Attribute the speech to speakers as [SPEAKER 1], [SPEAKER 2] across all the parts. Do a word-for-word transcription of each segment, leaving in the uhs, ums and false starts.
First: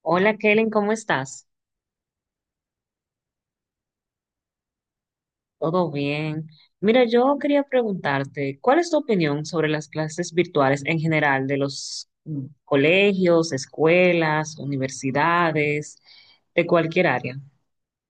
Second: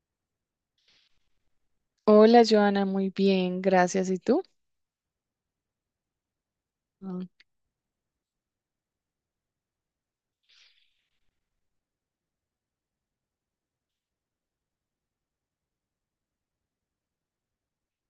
[SPEAKER 1] Hola Kellen, ¿cómo estás?
[SPEAKER 2] Hola, Joana, muy bien, gracias. ¿Y tú?
[SPEAKER 1] ¿Todo bien? Mira,
[SPEAKER 2] Mm.
[SPEAKER 1] yo quería preguntarte, ¿cuál es tu opinión sobre las clases virtuales en general de los mm, colegios, escuelas, universidades, de cualquier área?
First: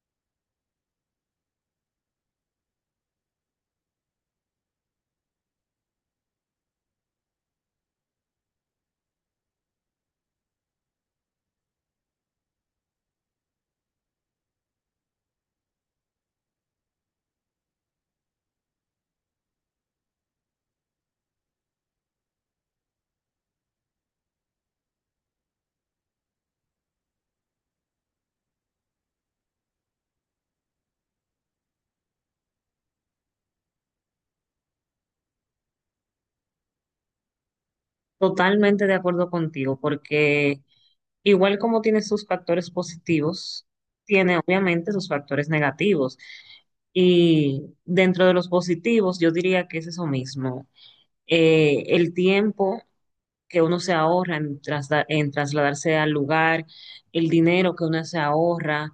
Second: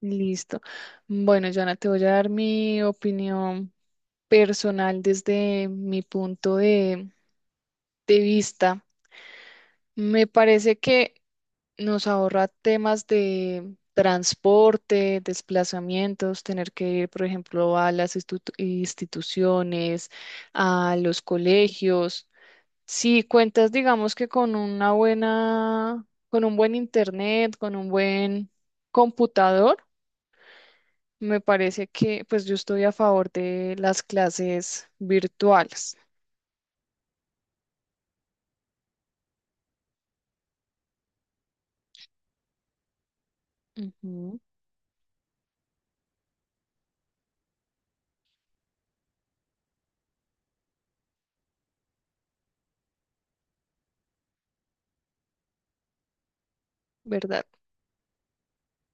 [SPEAKER 2] Listo. Bueno, Joana, te voy a dar mi opinión personal desde mi punto de, de vista. Me parece que nos ahorra temas de transporte, desplazamientos, tener que ir, por ejemplo, a las institu- instituciones, a los colegios. Si cuentas, digamos que con una buena, con un buen internet, con un buen computador, me parece que pues yo estoy a favor de las clases virtuales.
[SPEAKER 1] Totalmente de acuerdo contigo, porque igual como tiene sus factores positivos, tiene
[SPEAKER 2] Ujú,
[SPEAKER 1] obviamente sus factores negativos. Y dentro de los positivos, yo diría que es eso mismo. Eh, el tiempo que uno se ahorra en, trasla- en trasladarse al lugar, el
[SPEAKER 2] ¿verdad?
[SPEAKER 1] dinero que uno se ahorra,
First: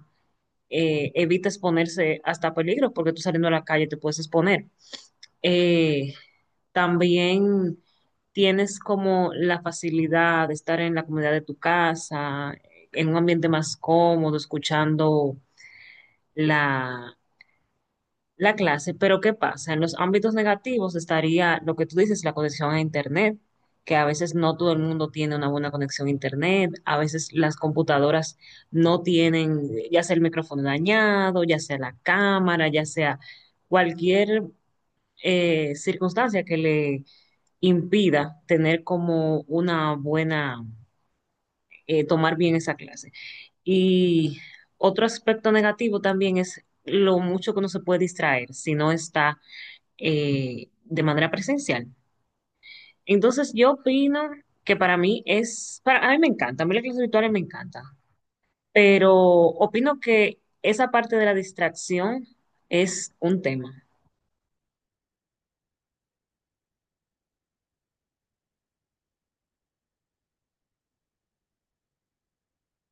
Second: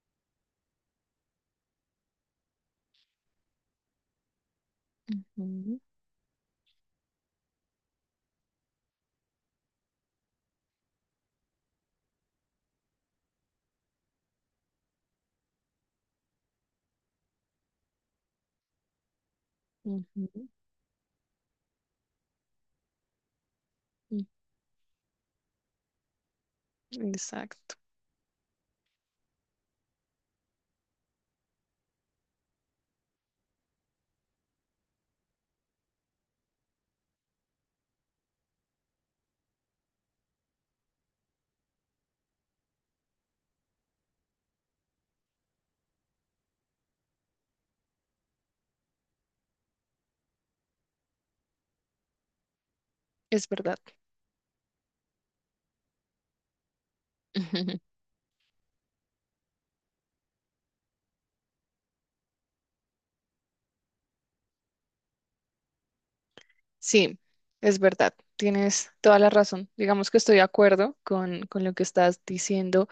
[SPEAKER 1] eh, evita exponerse hasta peligro porque tú saliendo a la calle te puedes exponer.
[SPEAKER 2] Ujú,
[SPEAKER 1] Eh, También tienes como la facilidad de estar en la comunidad de tu casa, en un ambiente más cómodo, escuchando la la clase, pero ¿qué pasa? En los ámbitos
[SPEAKER 2] ujú,
[SPEAKER 1] negativos estaría lo que tú dices, la conexión a Internet, que a
[SPEAKER 2] ujú,
[SPEAKER 1] veces no todo el mundo tiene una buena conexión a Internet, a veces las
[SPEAKER 2] exacto,
[SPEAKER 1] computadoras no tienen, ya sea el micrófono dañado, ya sea la cámara, ya sea cualquier eh, circunstancia que le impida tener como una buena, eh, tomar bien esa clase. Y otro aspecto negativo también es lo mucho que uno se puede distraer si no está eh, de manera presencial.
[SPEAKER 2] es
[SPEAKER 1] Entonces yo
[SPEAKER 2] verdad.
[SPEAKER 1] opino que para mí es, para, a mí me encanta, a mí las clases virtuales me encanta, pero opino que esa parte de la distracción es un tema.
[SPEAKER 2] Sí, es verdad, tienes toda la razón. Digamos que estoy de acuerdo con, con lo que estás diciendo,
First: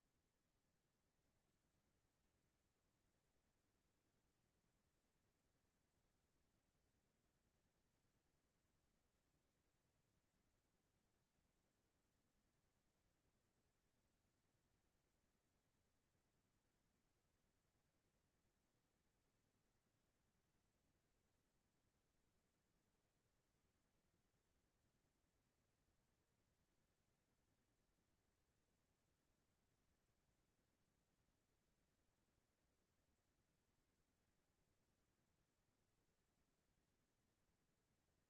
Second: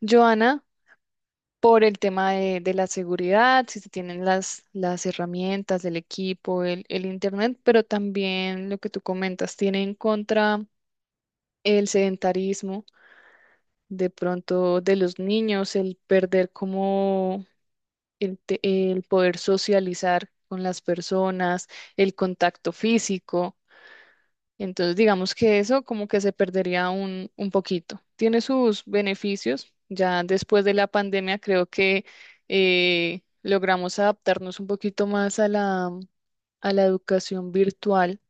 [SPEAKER 2] Joana. Por el tema de, de la seguridad, si se tienen las, las herramientas, el equipo, el, el internet, pero también lo que tú comentas, tiene en contra el sedentarismo, de pronto de los niños, el perder como el, te- el poder socializar con las personas, el contacto físico. Entonces, digamos que eso como que se perdería un, un poquito. Tiene sus beneficios. Ya después de la pandemia creo que eh, logramos adaptarnos un poquito más a la, a la educación virtual,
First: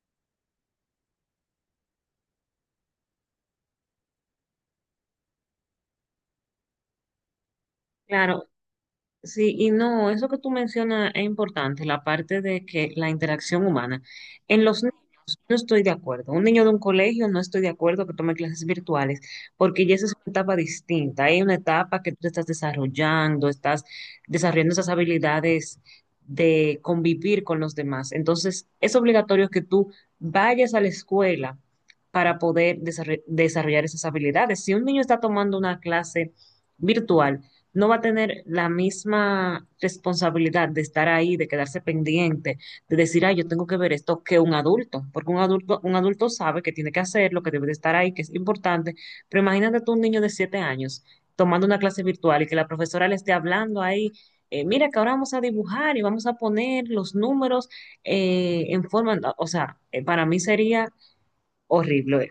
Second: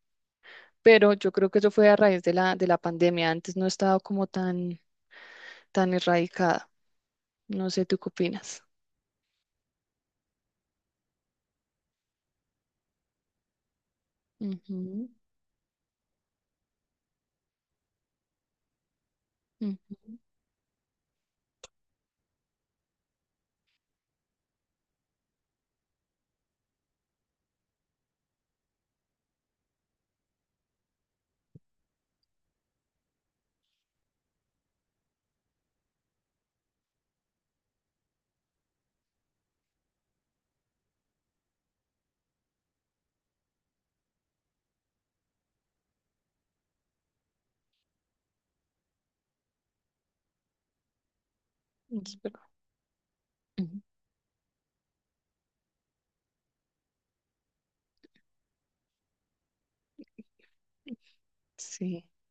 [SPEAKER 2] pero yo creo que eso fue a raíz de la, de la pandemia. Antes no estaba como tan, tan erradicada. No sé, ¿tú qué
[SPEAKER 1] Claro,
[SPEAKER 2] opinas?
[SPEAKER 1] sí, y no, eso que tú mencionas es importante, la parte de que la interacción humana. En los
[SPEAKER 2] Ujú,
[SPEAKER 1] niños no estoy de acuerdo. Un niño de un colegio no estoy de acuerdo que tome clases virtuales,
[SPEAKER 2] ujú,
[SPEAKER 1] porque ya esa es una etapa distinta. Hay una etapa que tú te estás desarrollando, estás desarrollando esas habilidades de convivir con los demás. Entonces, es obligatorio que tú vayas a la escuela para poder desarro- desarrollar esas habilidades. Si un niño está tomando una clase virtual, no va a tener la misma responsabilidad de estar ahí, de quedarse pendiente, de decir, ay, yo tengo que ver esto que un adulto, porque un adulto, un adulto sabe que tiene que hacerlo, que debe de estar ahí, que es importante, pero imagínate tú un niño de siete años tomando una clase
[SPEAKER 2] es verdad.
[SPEAKER 1] virtual y que la profesora le esté
[SPEAKER 2] Ujú.
[SPEAKER 1] hablando ahí, eh, mira que ahora vamos a dibujar y vamos a poner los números eh, en forma, o sea, eh, para mí sería
[SPEAKER 2] Sí,
[SPEAKER 1] horrible.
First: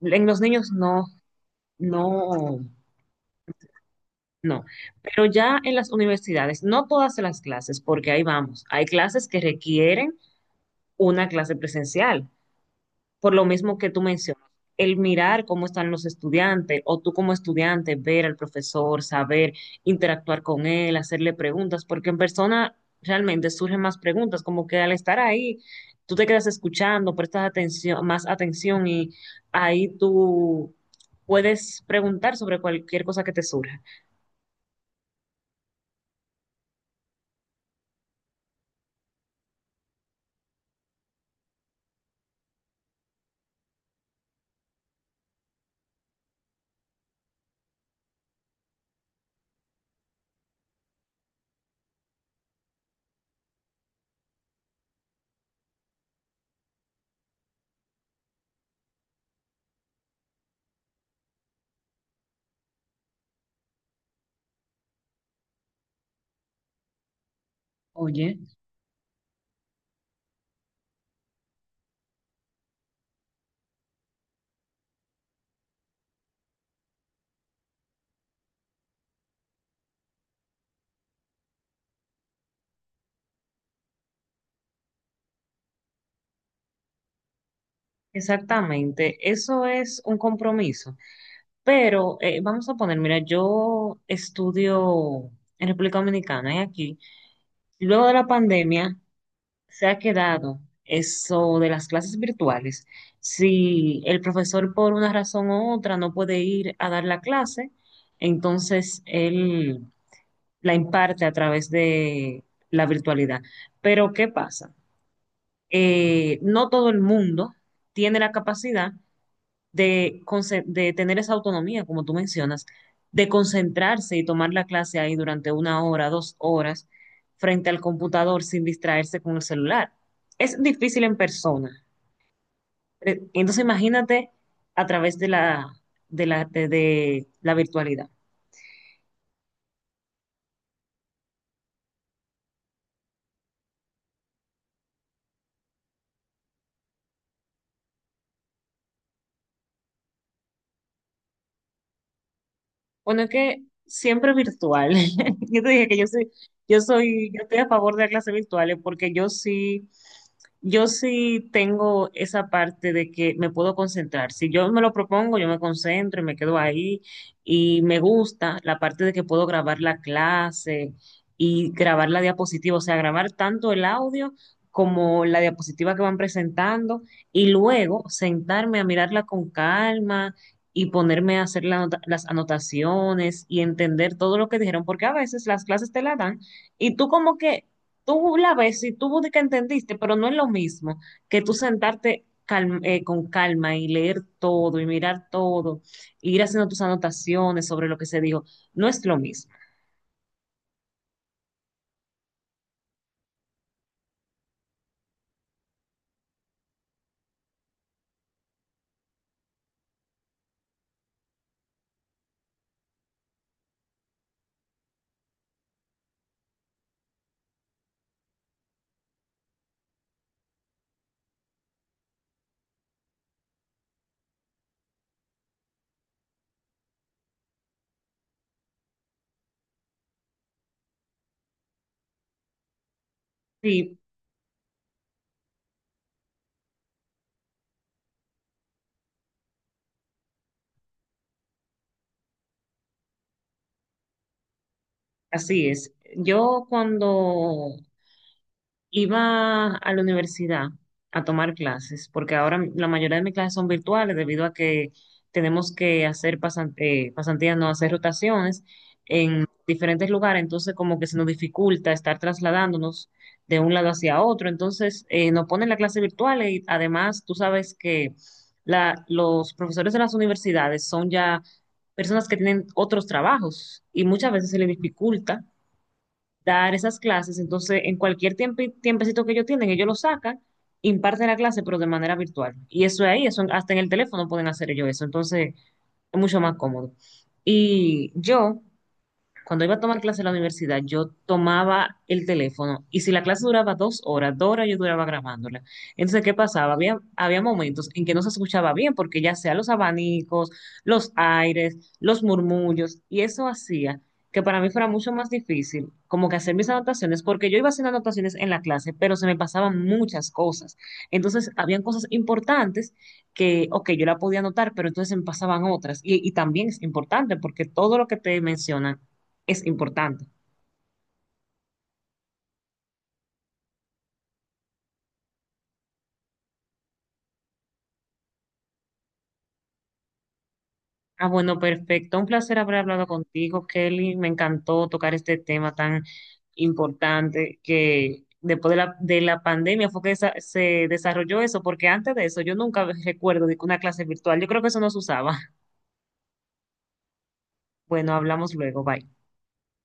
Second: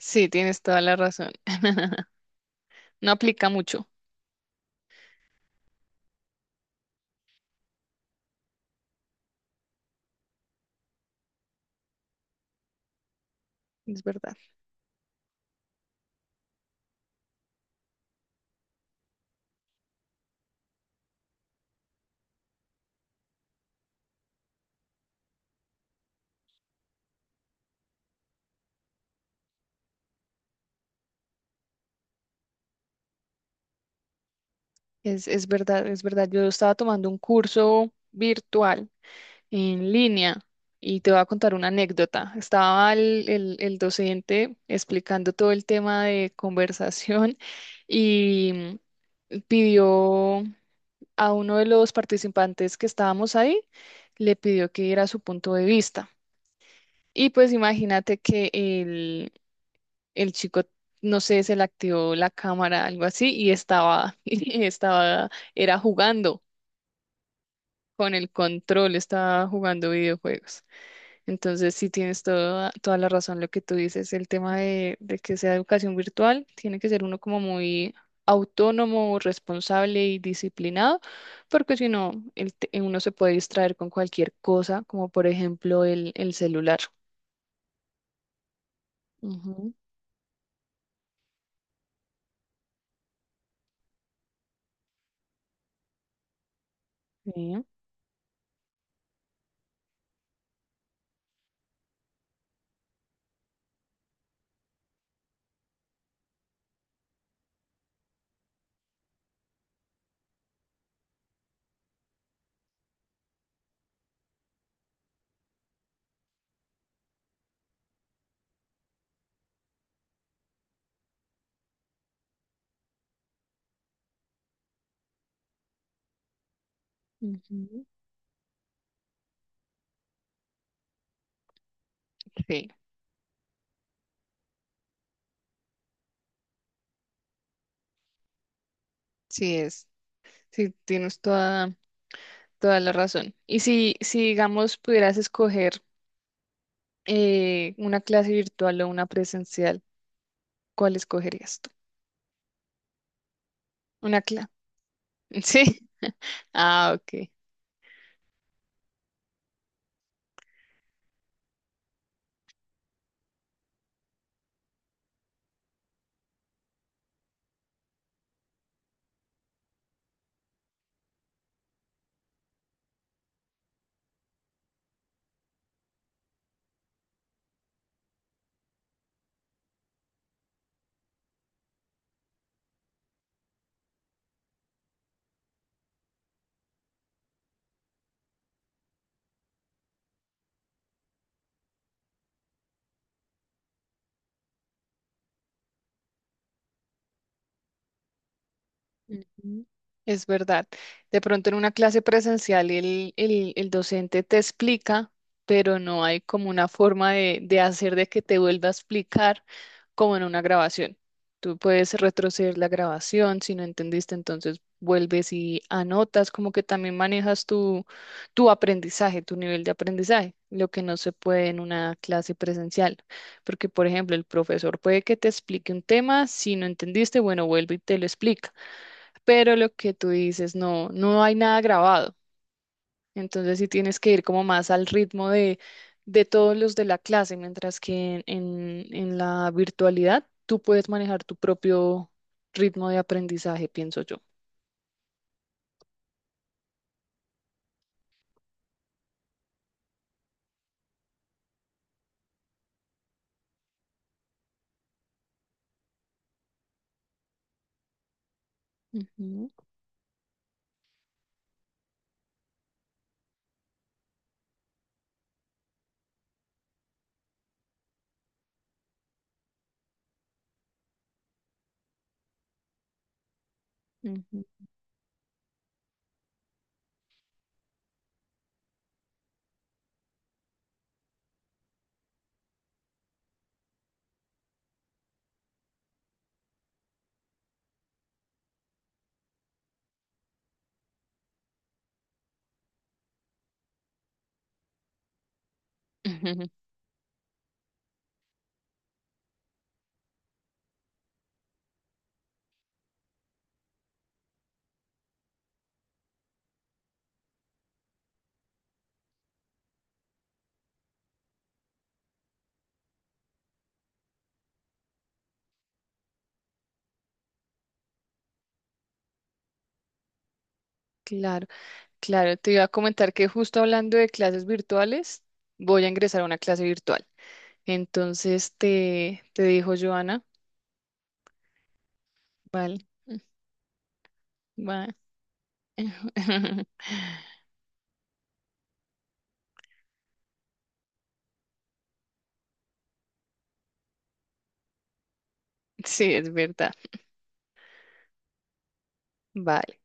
[SPEAKER 1] En los
[SPEAKER 2] tienes
[SPEAKER 1] niños
[SPEAKER 2] toda la
[SPEAKER 1] no,
[SPEAKER 2] razón.
[SPEAKER 1] no,
[SPEAKER 2] No aplica mucho,
[SPEAKER 1] no, pero ya en las universidades, no todas las clases, porque ahí vamos, hay clases que requieren una clase presencial, por lo mismo que tú
[SPEAKER 2] es verdad.
[SPEAKER 1] mencionas, el mirar cómo están los estudiantes o tú como estudiante, ver al profesor, saber interactuar con él, hacerle preguntas, porque en persona realmente surgen más preguntas, como que al estar ahí, tú te quedas escuchando, prestas atención, más atención y ahí tú puedes preguntar sobre cualquier cosa que te surja.
[SPEAKER 2] Es, es verdad, es verdad. Yo estaba tomando un curso virtual en línea y te voy a contar una anécdota. Estaba el, el- el docente explicando todo el tema de conversación y pidió a uno de los participantes que estábamos ahí, le pidió que diera su punto de vista. Y pues imagínate que el, el chico, no sé, se le activó la cámara, algo así, y estaba, y estaba, era jugando. Con el
[SPEAKER 1] Oye.
[SPEAKER 2] control estaba jugando videojuegos. Entonces, sí tienes toda, toda la razón lo que tú dices. El tema de, de que sea educación virtual, tiene que ser uno como muy autónomo, responsable y disciplinado, porque si no, el te- uno se puede distraer con cualquier cosa, como por ejemplo el, el celular.
[SPEAKER 1] Exactamente, eso
[SPEAKER 2] Ujú,
[SPEAKER 1] es un compromiso. Pero eh, vamos a poner, mira, yo estudio en República Dominicana y aquí,
[SPEAKER 2] sí,
[SPEAKER 1] luego de la pandemia, se ha quedado eso de las clases virtuales. Si el profesor por una razón u otra no puede ir a dar la clase, entonces él la imparte a través de la virtualidad. Pero ¿qué pasa? Eh, no todo el mundo tiene la capacidad de, conce- de tener esa autonomía, como tú mencionas, de concentrarse y tomar la clase ahí durante una hora, dos horas, frente al
[SPEAKER 2] ujú.
[SPEAKER 1] computador sin distraerse con el celular. Es difícil en persona.
[SPEAKER 2] Sí,
[SPEAKER 1] Eh, Entonces imagínate a través de la, de la, de de la virtualidad.
[SPEAKER 2] sí es. Sí, tienes toda, toda la razón. Y si, si digamos, pudieras escoger eh, una clase virtual o una presencial, ¿cuál escogerías tú?
[SPEAKER 1] Bueno, que
[SPEAKER 2] Una
[SPEAKER 1] siempre
[SPEAKER 2] clase.
[SPEAKER 1] virtual. Yo te
[SPEAKER 2] Sí.
[SPEAKER 1] dije que yo soy, yo
[SPEAKER 2] Ah, ok.
[SPEAKER 1] soy, yo estoy a favor de las clases virtuales porque yo sí, yo sí tengo esa parte de que me puedo concentrar. Si yo me lo propongo, yo me concentro y me quedo ahí. Y me gusta la parte de que puedo grabar la clase y grabar la diapositiva, o sea, grabar tanto el audio como la diapositiva que van presentando y luego sentarme a mirarla con calma y ponerme a hacer la anota- las anotaciones y entender todo lo que dijeron, porque a veces las clases te la dan y tú como que, tú la ves y tú de que entendiste, pero no es lo mismo que tú sentarte calm- eh, con calma y leer todo y mirar todo, e ir haciendo tus anotaciones sobre lo que se dijo, no es lo mismo.
[SPEAKER 2] Ujú. Es verdad. De pronto en una clase presencial el, el, el docente te explica, pero no hay como una forma de, de hacer de que te vuelva a explicar como en una grabación. Tú puedes retroceder la grabación, si no entendiste, entonces vuelves y anotas, como que también manejas tu, tu aprendizaje, tu nivel de aprendizaje, lo que no se puede en una clase presencial. Porque, por ejemplo, el profesor puede que te explique un tema, si no entendiste, bueno, vuelve y te lo explica, pero lo que tú dices, no, no hay nada grabado. Entonces sí
[SPEAKER 1] Sí,
[SPEAKER 2] tienes que ir como más al ritmo de, de todos los de la clase, mientras que en, en, la virtualidad tú puedes manejar tu propio ritmo de aprendizaje, pienso yo.
[SPEAKER 1] así es. Yo cuando iba a la universidad a tomar clases, porque ahora la mayoría de mis clases son virtuales debido a que tenemos que hacer pasan- eh, pasantías, no hacer rotaciones en
[SPEAKER 2] Ujú,
[SPEAKER 1] diferentes lugares, entonces como que se nos dificulta estar trasladándonos de un lado hacia otro, entonces eh, nos ponen la clase virtual y además tú sabes que la- los profesores de las universidades son ya personas que tienen otros trabajos y muchas veces se
[SPEAKER 2] ujú.
[SPEAKER 1] les dificulta dar esas clases. Entonces, en cualquier tiempo, tiempecito que ellos tienen, ellos lo sacan, imparten la clase, pero de manera virtual. Y eso es ahí, eso hasta en el teléfono pueden hacer ellos eso. Entonces, es mucho más cómodo. Y yo cuando iba a tomar clase en la universidad, yo tomaba el teléfono y si la clase duraba dos horas, dos horas yo duraba grabándola. Entonces, ¿qué pasaba? Había, había momentos en que no se escuchaba bien porque ya sea los abanicos, los aires, los murmullos y eso hacía que para mí fuera mucho más difícil como que hacer mis anotaciones porque yo iba haciendo anotaciones en la clase, pero se me pasaban muchas cosas. Entonces, habían cosas importantes que, ok, yo la podía anotar, pero entonces se me pasaban otras. Y, y también es importante porque todo lo que te mencionan es importante.
[SPEAKER 2] Claro. Claro, te, iba a comentar que justo hablando de clases virtuales, voy a ingresar a una clase virtual. Entonces te, te dijo Joana,
[SPEAKER 1] Ah, bueno, perfecto. Un placer haber
[SPEAKER 2] vale,
[SPEAKER 1] hablado contigo, Kelly. Me
[SPEAKER 2] va.
[SPEAKER 1] encantó tocar este tema tan importante que después de la, de la pandemia fue que esa- se desarrolló eso, porque antes de eso yo nunca recuerdo de que una clase virtual. Yo creo que eso no se usaba.
[SPEAKER 2] Sí, es verdad.
[SPEAKER 1] Bueno, hablamos luego. Bye.
[SPEAKER 2] Vale.